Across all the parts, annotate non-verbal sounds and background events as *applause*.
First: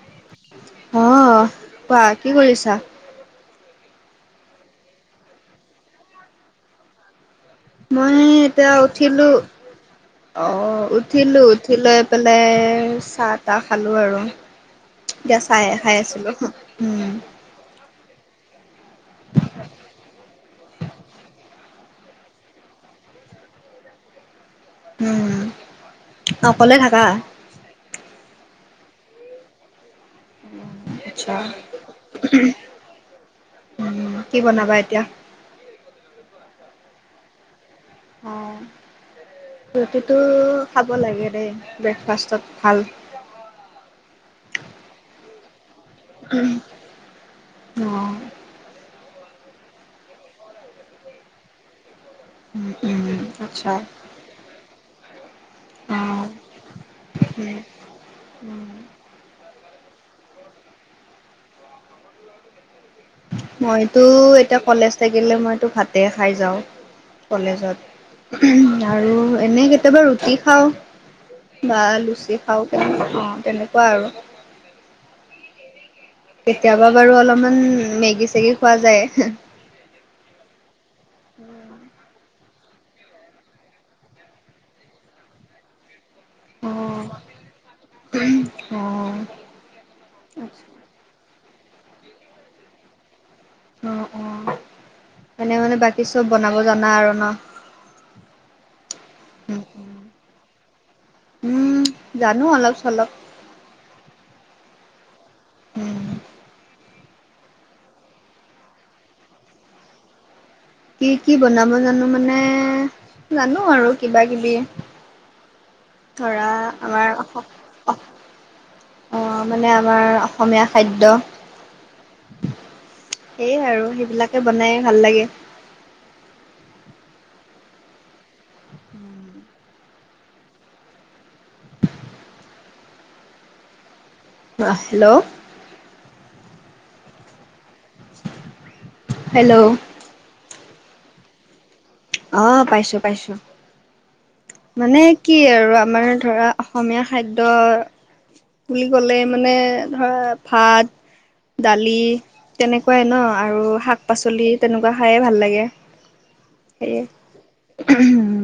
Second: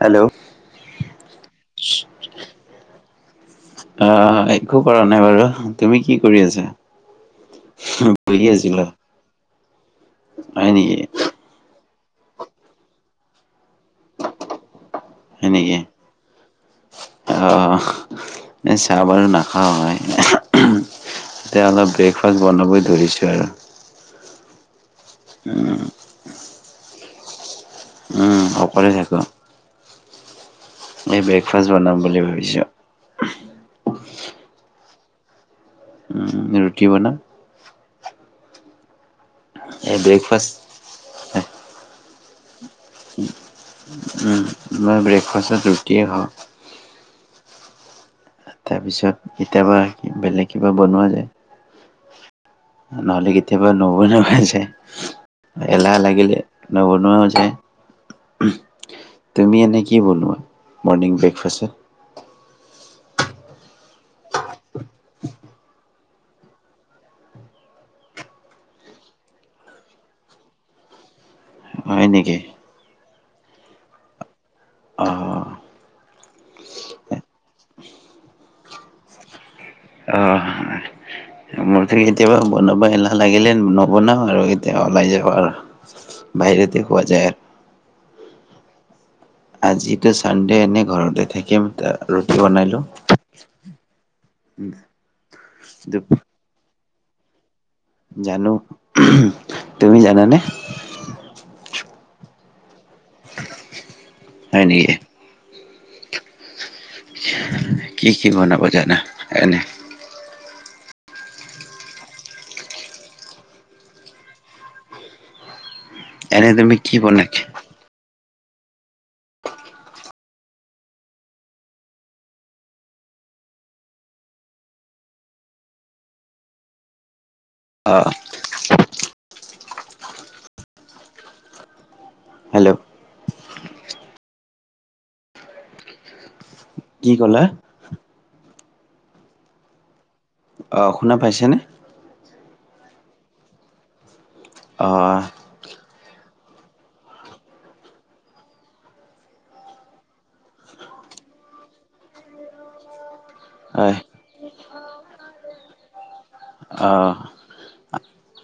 Hello আহ কোৱা কি কৰিছা? আহ একো কৰা নাই বাৰু তুমি কি কৰি আছা? মই বহি এতিয়া আছিলা উঠিলো হয় অ' নেকি উঠিলো। উঠি লৈ পেলাই চাহ তাহ খালোঁ আৰু। এতিয়া চাই খাই আছিলো উম। অ' চাহ বাৰু নাখাওঁ মই এতিয়া অলপ ব্ৰেকফাষ্ট বনাবই ধৰিছো আৰু উম অকলে থাকা উম অকলে থাকো এই আচ্ছা ব্ৰেকফাষ্ট বনাম বুলি ভাবিছো উম কি বনাবা এতিয়া উম‌ ৰুটি বনাম অ' এই ৰুটিটো ব্ৰেকফাষ্ট খাব লাগে দেই ব্ৰেকফাষ্টত ভাল। উম মই ব্ৰেকফাষ্টত ৰুটিয়ে খাওঁ। উম অ তাৰপিছত কেতিয়াবা বেলেগ কিবা বনোৱা যায়। উম, উম, নহ'লে কেতিয়াবা আচ্ছা, নবনাৱো যাই। এলাহ অ', লাগিলে নবনোৱা যায়। উম। উম। তুমি এনে কি বলোৱা‌ মৰ্ণিং ব্ৰেকফাষ্টত? মইতো এতিয়া কলেজ থাকিলে মইতো ভাতে খাই যাওঁ। কলেজত আৰু এনে কেতিয়াবা ৰুটি খাওঁ। বা হয় লুচি নেকি খাও কেনে অ তেনেকুৱা আৰু অ অ, কেতিয়াবা বাৰু অলপমান মেগী চেগি খোৱা যায়। অ *inaudible* মূঠি কেতিয়াবা বনাবা এলা লাগিলে নবনাও আৰু কেতিয়াবা ওলাই যাব আৰু অ বাহিৰতে খোৱা যায় আৰু অ আজিতো চানডে এনে ঘৰতে থাকিম ৰুটি বনাই লও। অ অ এনে মানে বাকী চব বনাব জানা আৰু ন। জানো তুমি জানানে। উম জানো অলপ চলপ। হয় নেকি। উম, কি কি বনাব জানা এনে। কি কি বনাব জানো মানে জানো আৰু কিবা কিবি। ধৰা এনে তুমি কি আমাৰ বনাই অসম অ মানে আমাৰ অসমীয়া খাদ্য। সেইয়াই আৰু সেইবিলাকে বনাই ভাল লাগে। অ, হেল্ল', অ হেল্ল', কি ক'লা। হেল্ল', অ শুনা পাইছেনে। অ পাইছো পাইছো। অ মানে কি আৰু আমাৰ ধৰা অসমীয়া খাদ্য। বুলি ক'লে মানে ধৰা ভাত দালি। তেনেকুৱাই ন আৰু হয় শাক পাচলি তেনেকুৱা খায়েই ভাল লাগে। অ সেয়ে।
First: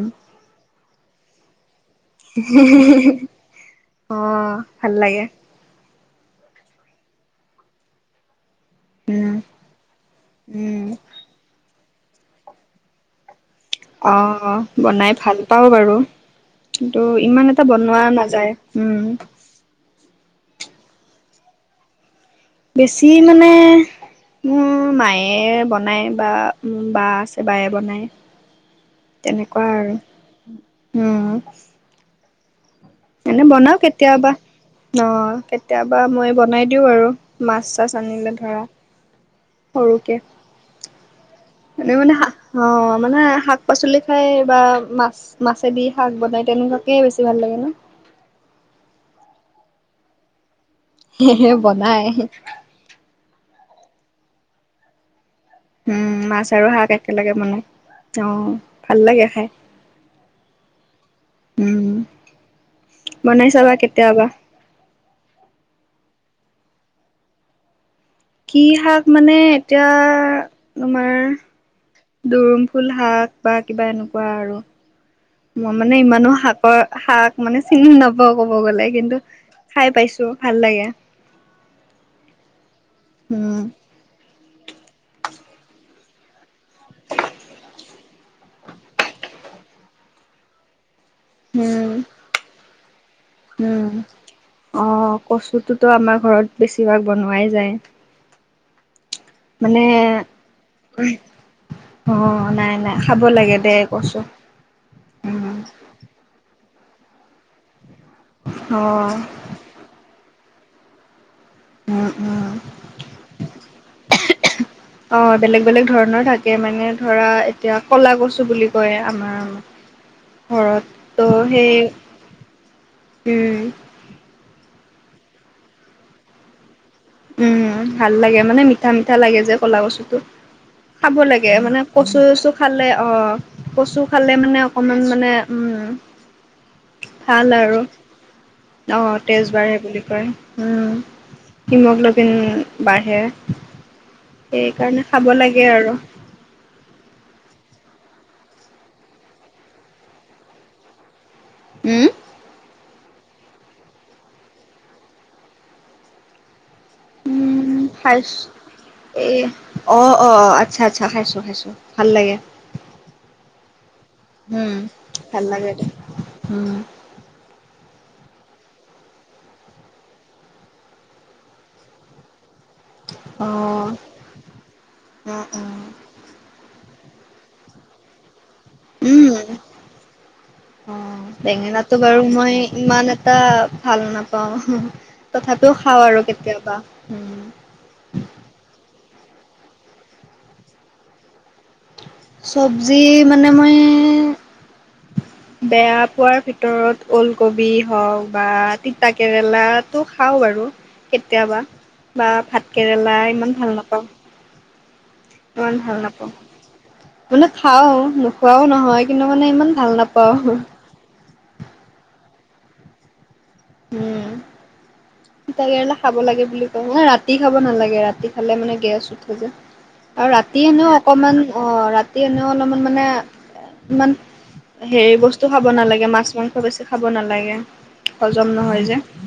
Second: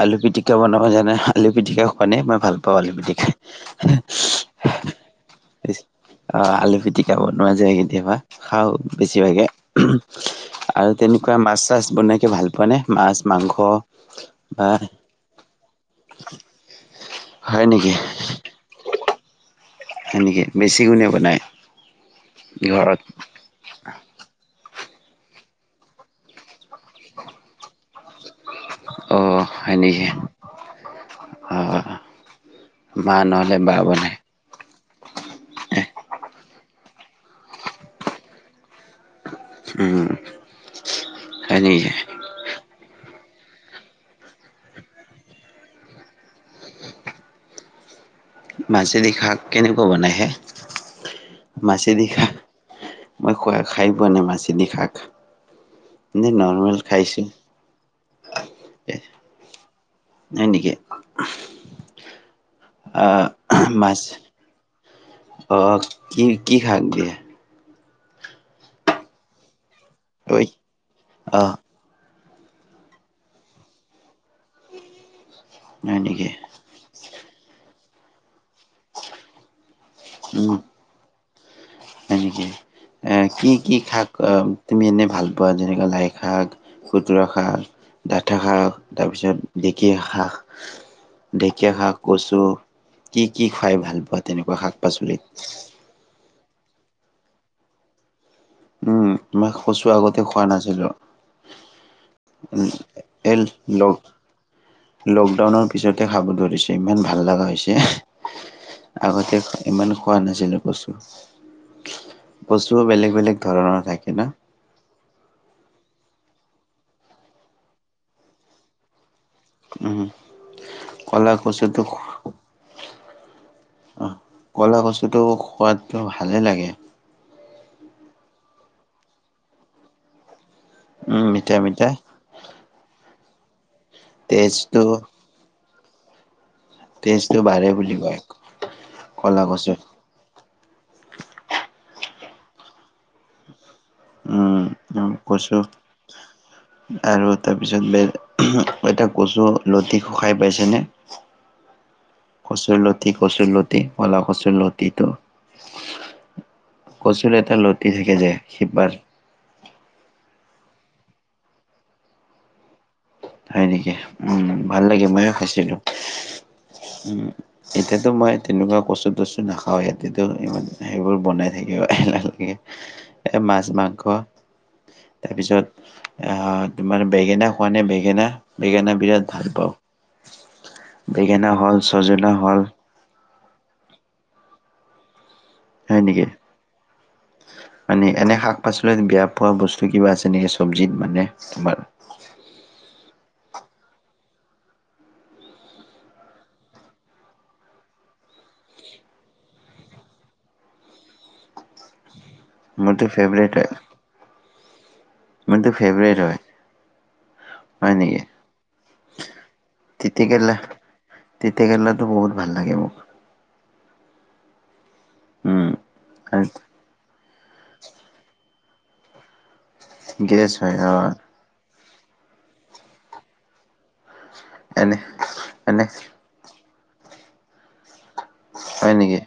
আলু পিটিকা বনাব জানে আলু পিটিকা মানে মই ভাল পাওঁ আলু পিটিকা খাই, অ' ভাল লাগে। অ আলু পিটিকা বনোৱা যায় কেতিয়াবা খাও, উম বেছিভাগে উম। আৰু তেনেকুৱা মাছ চাছ বনই ভাল পোৱা নে মাছ মাংস। অ বা বনাই ভাল পাওঁ বাৰু কিন্তু ইমান এটা হয় বনোৱা নাযায়। উম, সেনেকে বেছি কোনে বনাই। ঘৰত বেছি মানে মোৰ মায়ে বনায় বা মোৰ বা আছে বায়ে বনায়। অ তেনেকুৱা হয় আৰু নেকি উম, অ মা এনে নহ'লে বা বনাও বনাই কেতিয়াবা। ন কেতিয়াবা মই বনাই দিওঁ আৰু মাছ চাছ আনিলে ধৰা, উম সৰুকে হয় নেকি এনে মানে অ মানে শাক পাচলি খাই বা মাছ। মাছেদি শাক বনাই তেনেকুৱাকে বেছি ভাল লাগে ন মাছেদি শাক কেনেকুৱা বনাই হে সেয়েহে বনাই। মাছেদি শাক মই খোৱা খাই পোৱা নাই মাছে দি শাক উম এনে মাছ আৰু নৰ্মেল শাক খাইছো একেলগে বনাই অ ভাল লাগে খাই। হয় নেকি উম, অ বনাই চাবা মাছ কেতিয়াবা। অ কি কি শাক দিয়ে কি শাক মানে এতিয়া ঐ তোমাৰ অ দৰুম ফুল শাক বা কিবা এনেকুৱা আৰু মই হয় মানে নেকি ইমানো শাক ক শাক মানে চিনি নাপাও কব গ'লে কিন্তু খাই পাইছো উম, ভাল লাগে। হয় নেকি এ কি উম কি শাক অ তুমি এনেই ভাল পোৱা যেনেকৈ লাই শাক, খুতুৰা শাক, ডাঠা শাক তাৰপিছত ঢেকীয়া শাক ঢেকীয়া উম শাক, কচু কি কি খাই উম ভাল পোৱা তেনেকুৱা শাক পাচলিত? তো আমাৰ ঘৰত বেছিভাগ বনোৱাই যায়। উম মই মানে কচু আগতে খোৱা নাছিলো। অ উম, নাই নাই খাব এই লাগে দে লগ কচু লকডাউনৰ পিছতে খাব ধৰিছো ইমান ভাল লগা অ হৈছে আগতে ইমান খোৱা নাছিলোঁ কচু উম উম কচুও বেলেগ বেলেগ ধৰণৰ থাকে ন অ বেলেগ বেলেগ ধৰণৰ থাকে মানে ধৰা এতিয়া কলা কচু বুলি কয় উম, আমাৰ ঘৰত ত ক'লা কচুটো সেই উম অহ ক'লা কচুটো সোৱাদটো ভালে লাগে উম ভাল লাগে মানে মিঠা মিঠা লাগে যে ক'লা কচুটো খাব উম, লাগে মিঠা মানে মিঠা কচু চচু খালে অ কচু খালে মানে তেজটো অকমান মানে উম তেজটো ভাল বাঢ়ে আৰু বুলি কয়। অ ক'লা তেজ বাঢ়ে কচুত বুলি কয় উম। হিমগ্ল'বিন বাঢ়ে। উম সেইকাৰণে উম খাব কচু লাগে আৰু আৰু তাৰপিছত বে এটা কচু লতি খাই পাইছেনে উম কচুৰ লতি কচুৰ লতি কলা কচুৰ লতিটো কচু এটা লতি থাকে খাইছ যে শিপাৰ এই অ অ আচ্ছা আচ্ছা খাইছোঁ খাইছোঁ ভাল লাগে। হয় নেকি উম ভাল লাগে ময়ে ভাল লাগে খাইছিলো দে উম উম। এতিয়াতো মই তেনেকুৱা কচু টচু নাখাওঁৱে এতিয়াতো ইমান সেইবোৰ বনাই থাকিব এলাহ লাগে। এ অ মাছ, মাংস অ অ তাৰপিছত আহ তোমাৰ বেঙেনা খোৱা নে বেঙেনা বেঙেনা বিৰাট উম ভাল পাওঁ অ বেঙেনা হ'ল, সজিনা হ'ল টা ভাল নাপাওঁ তথাপিও খাওঁ হয় আৰু নেকি কেতিয়াবা উম। মানে এনে শাক পাচলিত বেয়া পোৱা বস্তু কিবা আছে নেকি চবজিত মানে তোমাৰ চবজি মানে মই বেয়া পোৱাৰ ভিতৰত ওলকবি হওক বা তিতা কেৰেলাটো খাওঁ বাৰু। কেতিয়াবা বা মোৰতো ভাতকেৰেলা ফেভৰেট ইমান ভাল নাপাওঁ। মোৰটো ইমান ভাল ফেভৰেট নাপাওঁ হয়। মানে খাওঁ হয় নেকি নোখোৱাও নহয় কিন্তু মানে ইমান ভাল নাপাওঁ। তিতা কেৰেলা টো বহুত ভাল লাগে মো। উম উম তিতা কেৰেলা খাব লাগে বুলি নহয় ৰাতি খাব নালাগে ৰাতি খালে মানে গেছ উঠে যে। আৰু গেছ ৰাতি হয় অ এনেও অকমান অ ৰাতি এনেও অলপমান মানে। ইমান এনে হেৰি বস্তু খাব এনে নালাগে মাছ মাংস বেছি খাব নালাগে। হজম নহয় হয় যে নেকি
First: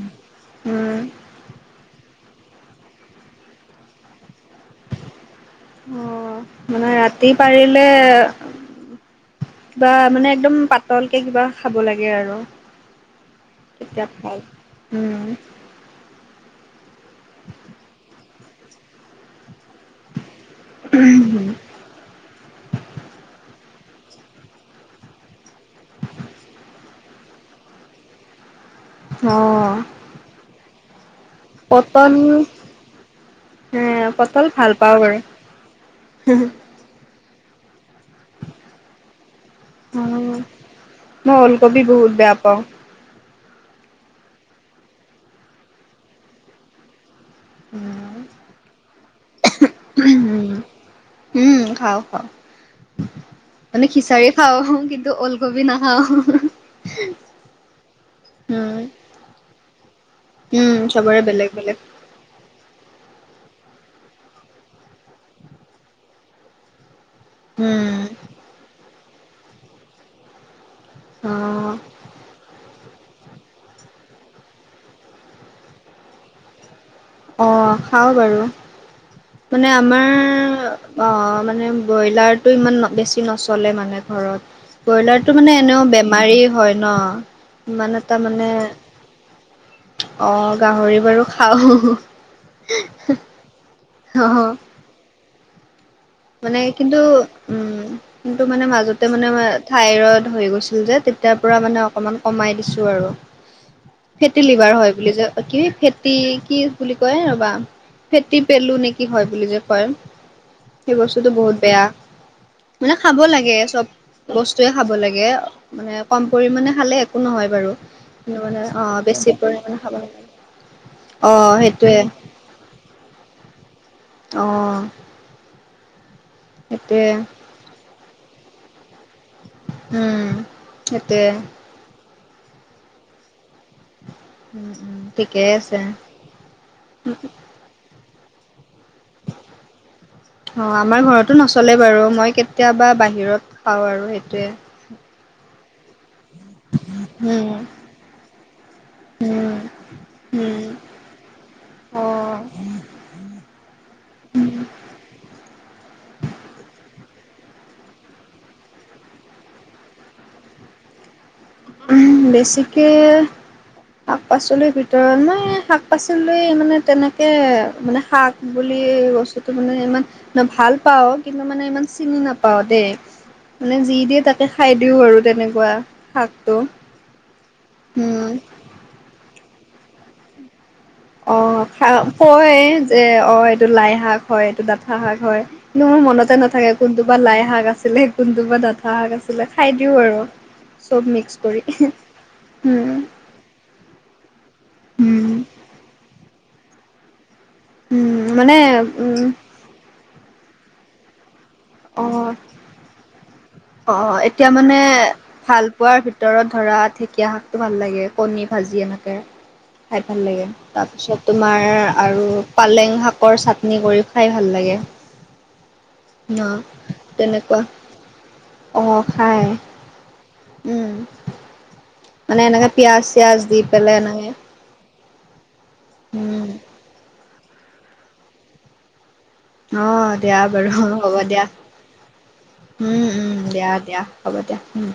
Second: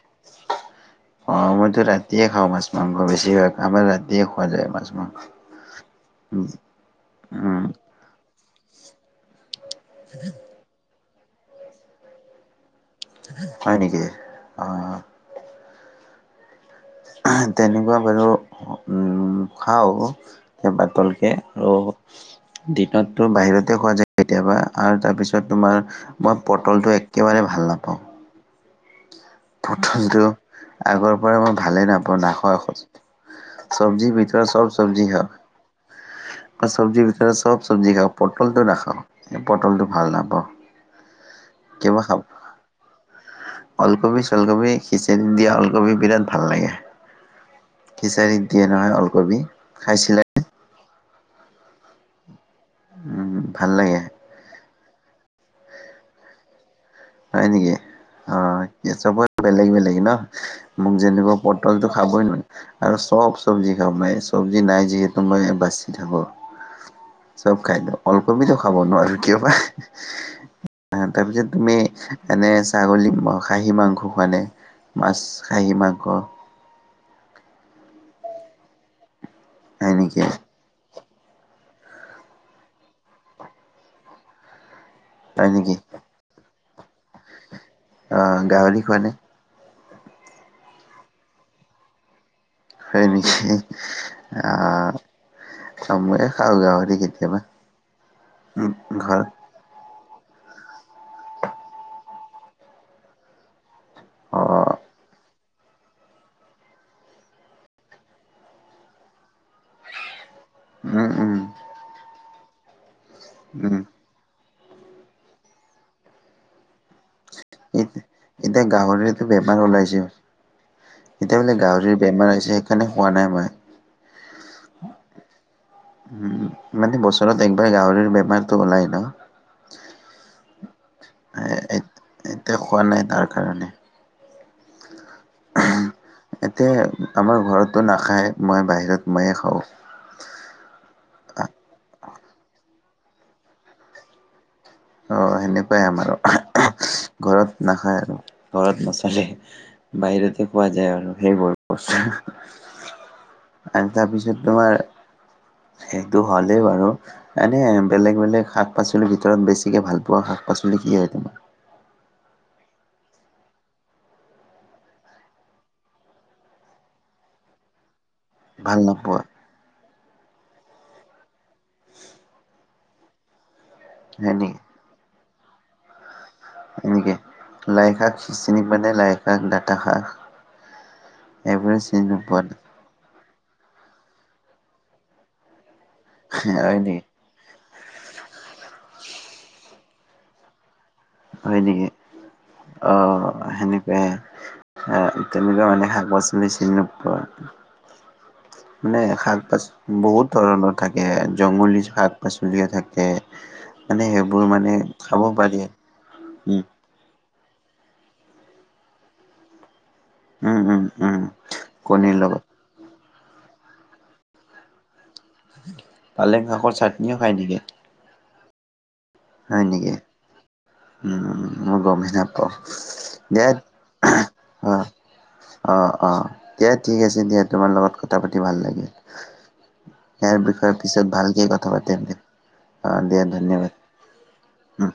উম অ মইতো ৰাতিয়ে খাওঁ মাছ, মাংস, বেছিভাগ আমাৰ ৰাতিয়ে খোৱা যায় মাছ মাংস। অ মানে ৰাতি উম পাৰিলে কিবা মানে একদম পাতলকে কিবা খাব লাগে। আৰু হয় নেকি তেতিয়া ভাল অ উম। তেনেকুৱা বাৰু খাওঁ সেই পাতলকে আৰু দিনতো বাহিৰতে খোৱা যায় কেতিয়াবা আৰু তাৰপিছত- তাৰছত তোমাৰ মই পটলটো, একেবাৰে ভাল নাপাওঁ। অ পটলটো আগৰ পৰাই মই ভালেই পটল নাপাওঁ নাখাও খজ এ চব্জি বিতৰত চব চব্জি খাওঁ। উম চব্জী বিতৰত চব চব্জী খাওঁ পৰ্টলতো নাখাওঁ পটলটো অ ভাল নাপাওঁ মই উলকবি বহুত বেয়া পাওঁ। লকবি- চলকবি খিচৰি দিয়া ওলকবি বিৰাট ভাল লাগে উম খিচাৰীত দিয়ে নহয় ওলকবি খাইছিলাই। উম উম খাও খাওঁ উম ভাল মানে লাগে খিচাৰি- খাওঁ কিন্তু ওলকবি নাখাওঁ। হয় নেকি? অ উম, চব বেলেগ বেলেগ ন উম, মোক চবৰে যেনেকুৱা বেলেগ বেলেগ পটলটো- খাবই নোৱাৰি আৰু চব চব্জি খাব চব্জি নাই যিহেতু মই বাচি থাকো। *inaudible* চব খাইদিও উম, উলকবি খাব নোৱাৰ কিয় বা তাৰপিছত অ', তুমি- নে ছাগলী খাহী মাংস খোৱানে মাছ খাহী মাংস, অ খাওঁ বাৰু মানে হয় আমাৰ নেকি অ মানে ব্ৰইলাৰতটো, ইমান বেছি নচলে মানে ঘৰত- ব্ৰইলাৰতো হয় মানে নেকি এনেও বেমাৰী হয় ন ইমান এটা অ', মানে- গাহৰি খোৱা নে? অ গাহৰি, বাৰু খাওঁ হয় নেকি অ', আহ আ ময়ো মানে কিন্তু উম কিন্তু মানে উম, মাজতে মানে ঘৰত মই। থঠাইৰড হৈ গৈছিল যে তেতিয়াৰ পৰা মানে অকণমান কমাই দিছোঁ। আৰু ফেটি লিভাৰ অ', হয় বুলি যে। কি হয় ফেটি কি বুলি কয় ৰবা ফেটি পেলো নেকি হয় বুলি যে কয়। সেই উম, বস্তুতটো উম, বহুত বেয়া মানে খাব লাগে উম, চব- বস্তুুৱে খাব লাগে মানে কম পৰিমণে খালে- একো নহয় বাৰু কিন্তু মানে এতিয়া গাহৰিতো বেছি বেমাৰ পৰিমান খাৱ ওলাইছে নালাগে। অ এতিয়া বোলে গাহৰি, সেইটোৱে বেমাৰ আহিছে সেইকাৰণে হোৱা নাই মই অ, উম মানে সেইটোৱে বছৰত একবাৰ গাহৰিৰ বেমাৰতো ওলাই ন উম সিহঁতে এ এতিয়া খোৱা নাই তাৰ কাৰণে- ওম ওম এতিয়া আমাৰ ঘৰতো নাখায় মই বাহিৰত ময়ে খাওঁ। অ আমাৰ ঘৰতো নচলেই বাৰু, মই কেতিয়াবা বাহিৰত খাওঁ আৰু সেইটোৱে। অ সেনেকুৱাই আমাৰো, উম ঘৰত নাখায় আৰু। ঘৰত নচলে উম বাহিৰতে খোৱা যায় আৰু সেইবোৰ উম অ বস্তু। আৰু তাৰপিছত তোমাৰ সেইটো হ'লেই বাৰু এনেই বেলেগ বেলেগ শাক পাচলিৰ ভিতৰত বেছি বেছিকে ভাল পোৱা শাক পাচলি কি হয় তোমাৰ? উম বেছিকে শাক পাচলিৰ ভিতৰত মই শাক পাচলি মানে তেনেকে মানে শাক বুলি ভাল নোপোৱা বস্তুটো মানে ইমান ভাল পাওঁ, কিন্তু মানে ইমান চিনি নাপাও দেই। মানে যি দিয়ে হয় তাকে নেকি? খাই দিও আৰু তেনেকুৱা শাক। এনেকে লাই শাক চিনি পায় নে লাই হাক ডাটা শাক? অ এইবোৰে খাওঁ চিনি নোপোৱা কয় যে অ এইটো লাই শাক হয় এইটো ডাঠা শাক হয় কিন্তু মোৰ মনত মনতে নাথাকে হয় কোনটো নেকি বা লাই শাক আছিলে কোনটো বা ডাঠা শাক আছিলে, খায় দিও আৰু। চব মিক্স হয় কৰি নেকি উম্। অ সেনেকুৱাই এ উম তেনেকুৱা মানে শাক পাচলি চিনি নোপোৱা? উম মানে উম শাক পাচলি বহুত ধৰণৰ থাকে জংগলী শাক অ পাচলিয়ে থাকে অ মানে সেইবোৰ এতিয়া মানে খাব পাৰি ভাল পোৱাৰ ভিতৰত উম ধৰা ঢেকীয়া শাক টো ভাল লাগে কণী ভাজি এনেকে। খায় ভাল লাগে উম উম তাৰপিছত উম তোমাৰ কণীৰ আৰু লগত পালেং শাকৰ চাটনি কৰি খায় ভাল লাগে। ন পালেং শাকৰ চাটনিও খায় নেকি? অঁ খায়। হয় নেকি উম মই গমেই মানে নাপাওঁ এনেকে পিয়াজ চিয়াজ দে দি পেলাই এনেকে অ অ অ উম। দিয়া ঠিক আছে দিয়া তোমাৰ লগত কথা পাতি ভাল লাগিল। অ ইয়াৰ দিয়া বাৰু বিষয়ে অ পিছত হ'ব ভালকে দিয়া কথা পাতিম দে অ উম উম দিয়া ধন্যবাদ। দিয়া। হ'ব দিয়া উম্।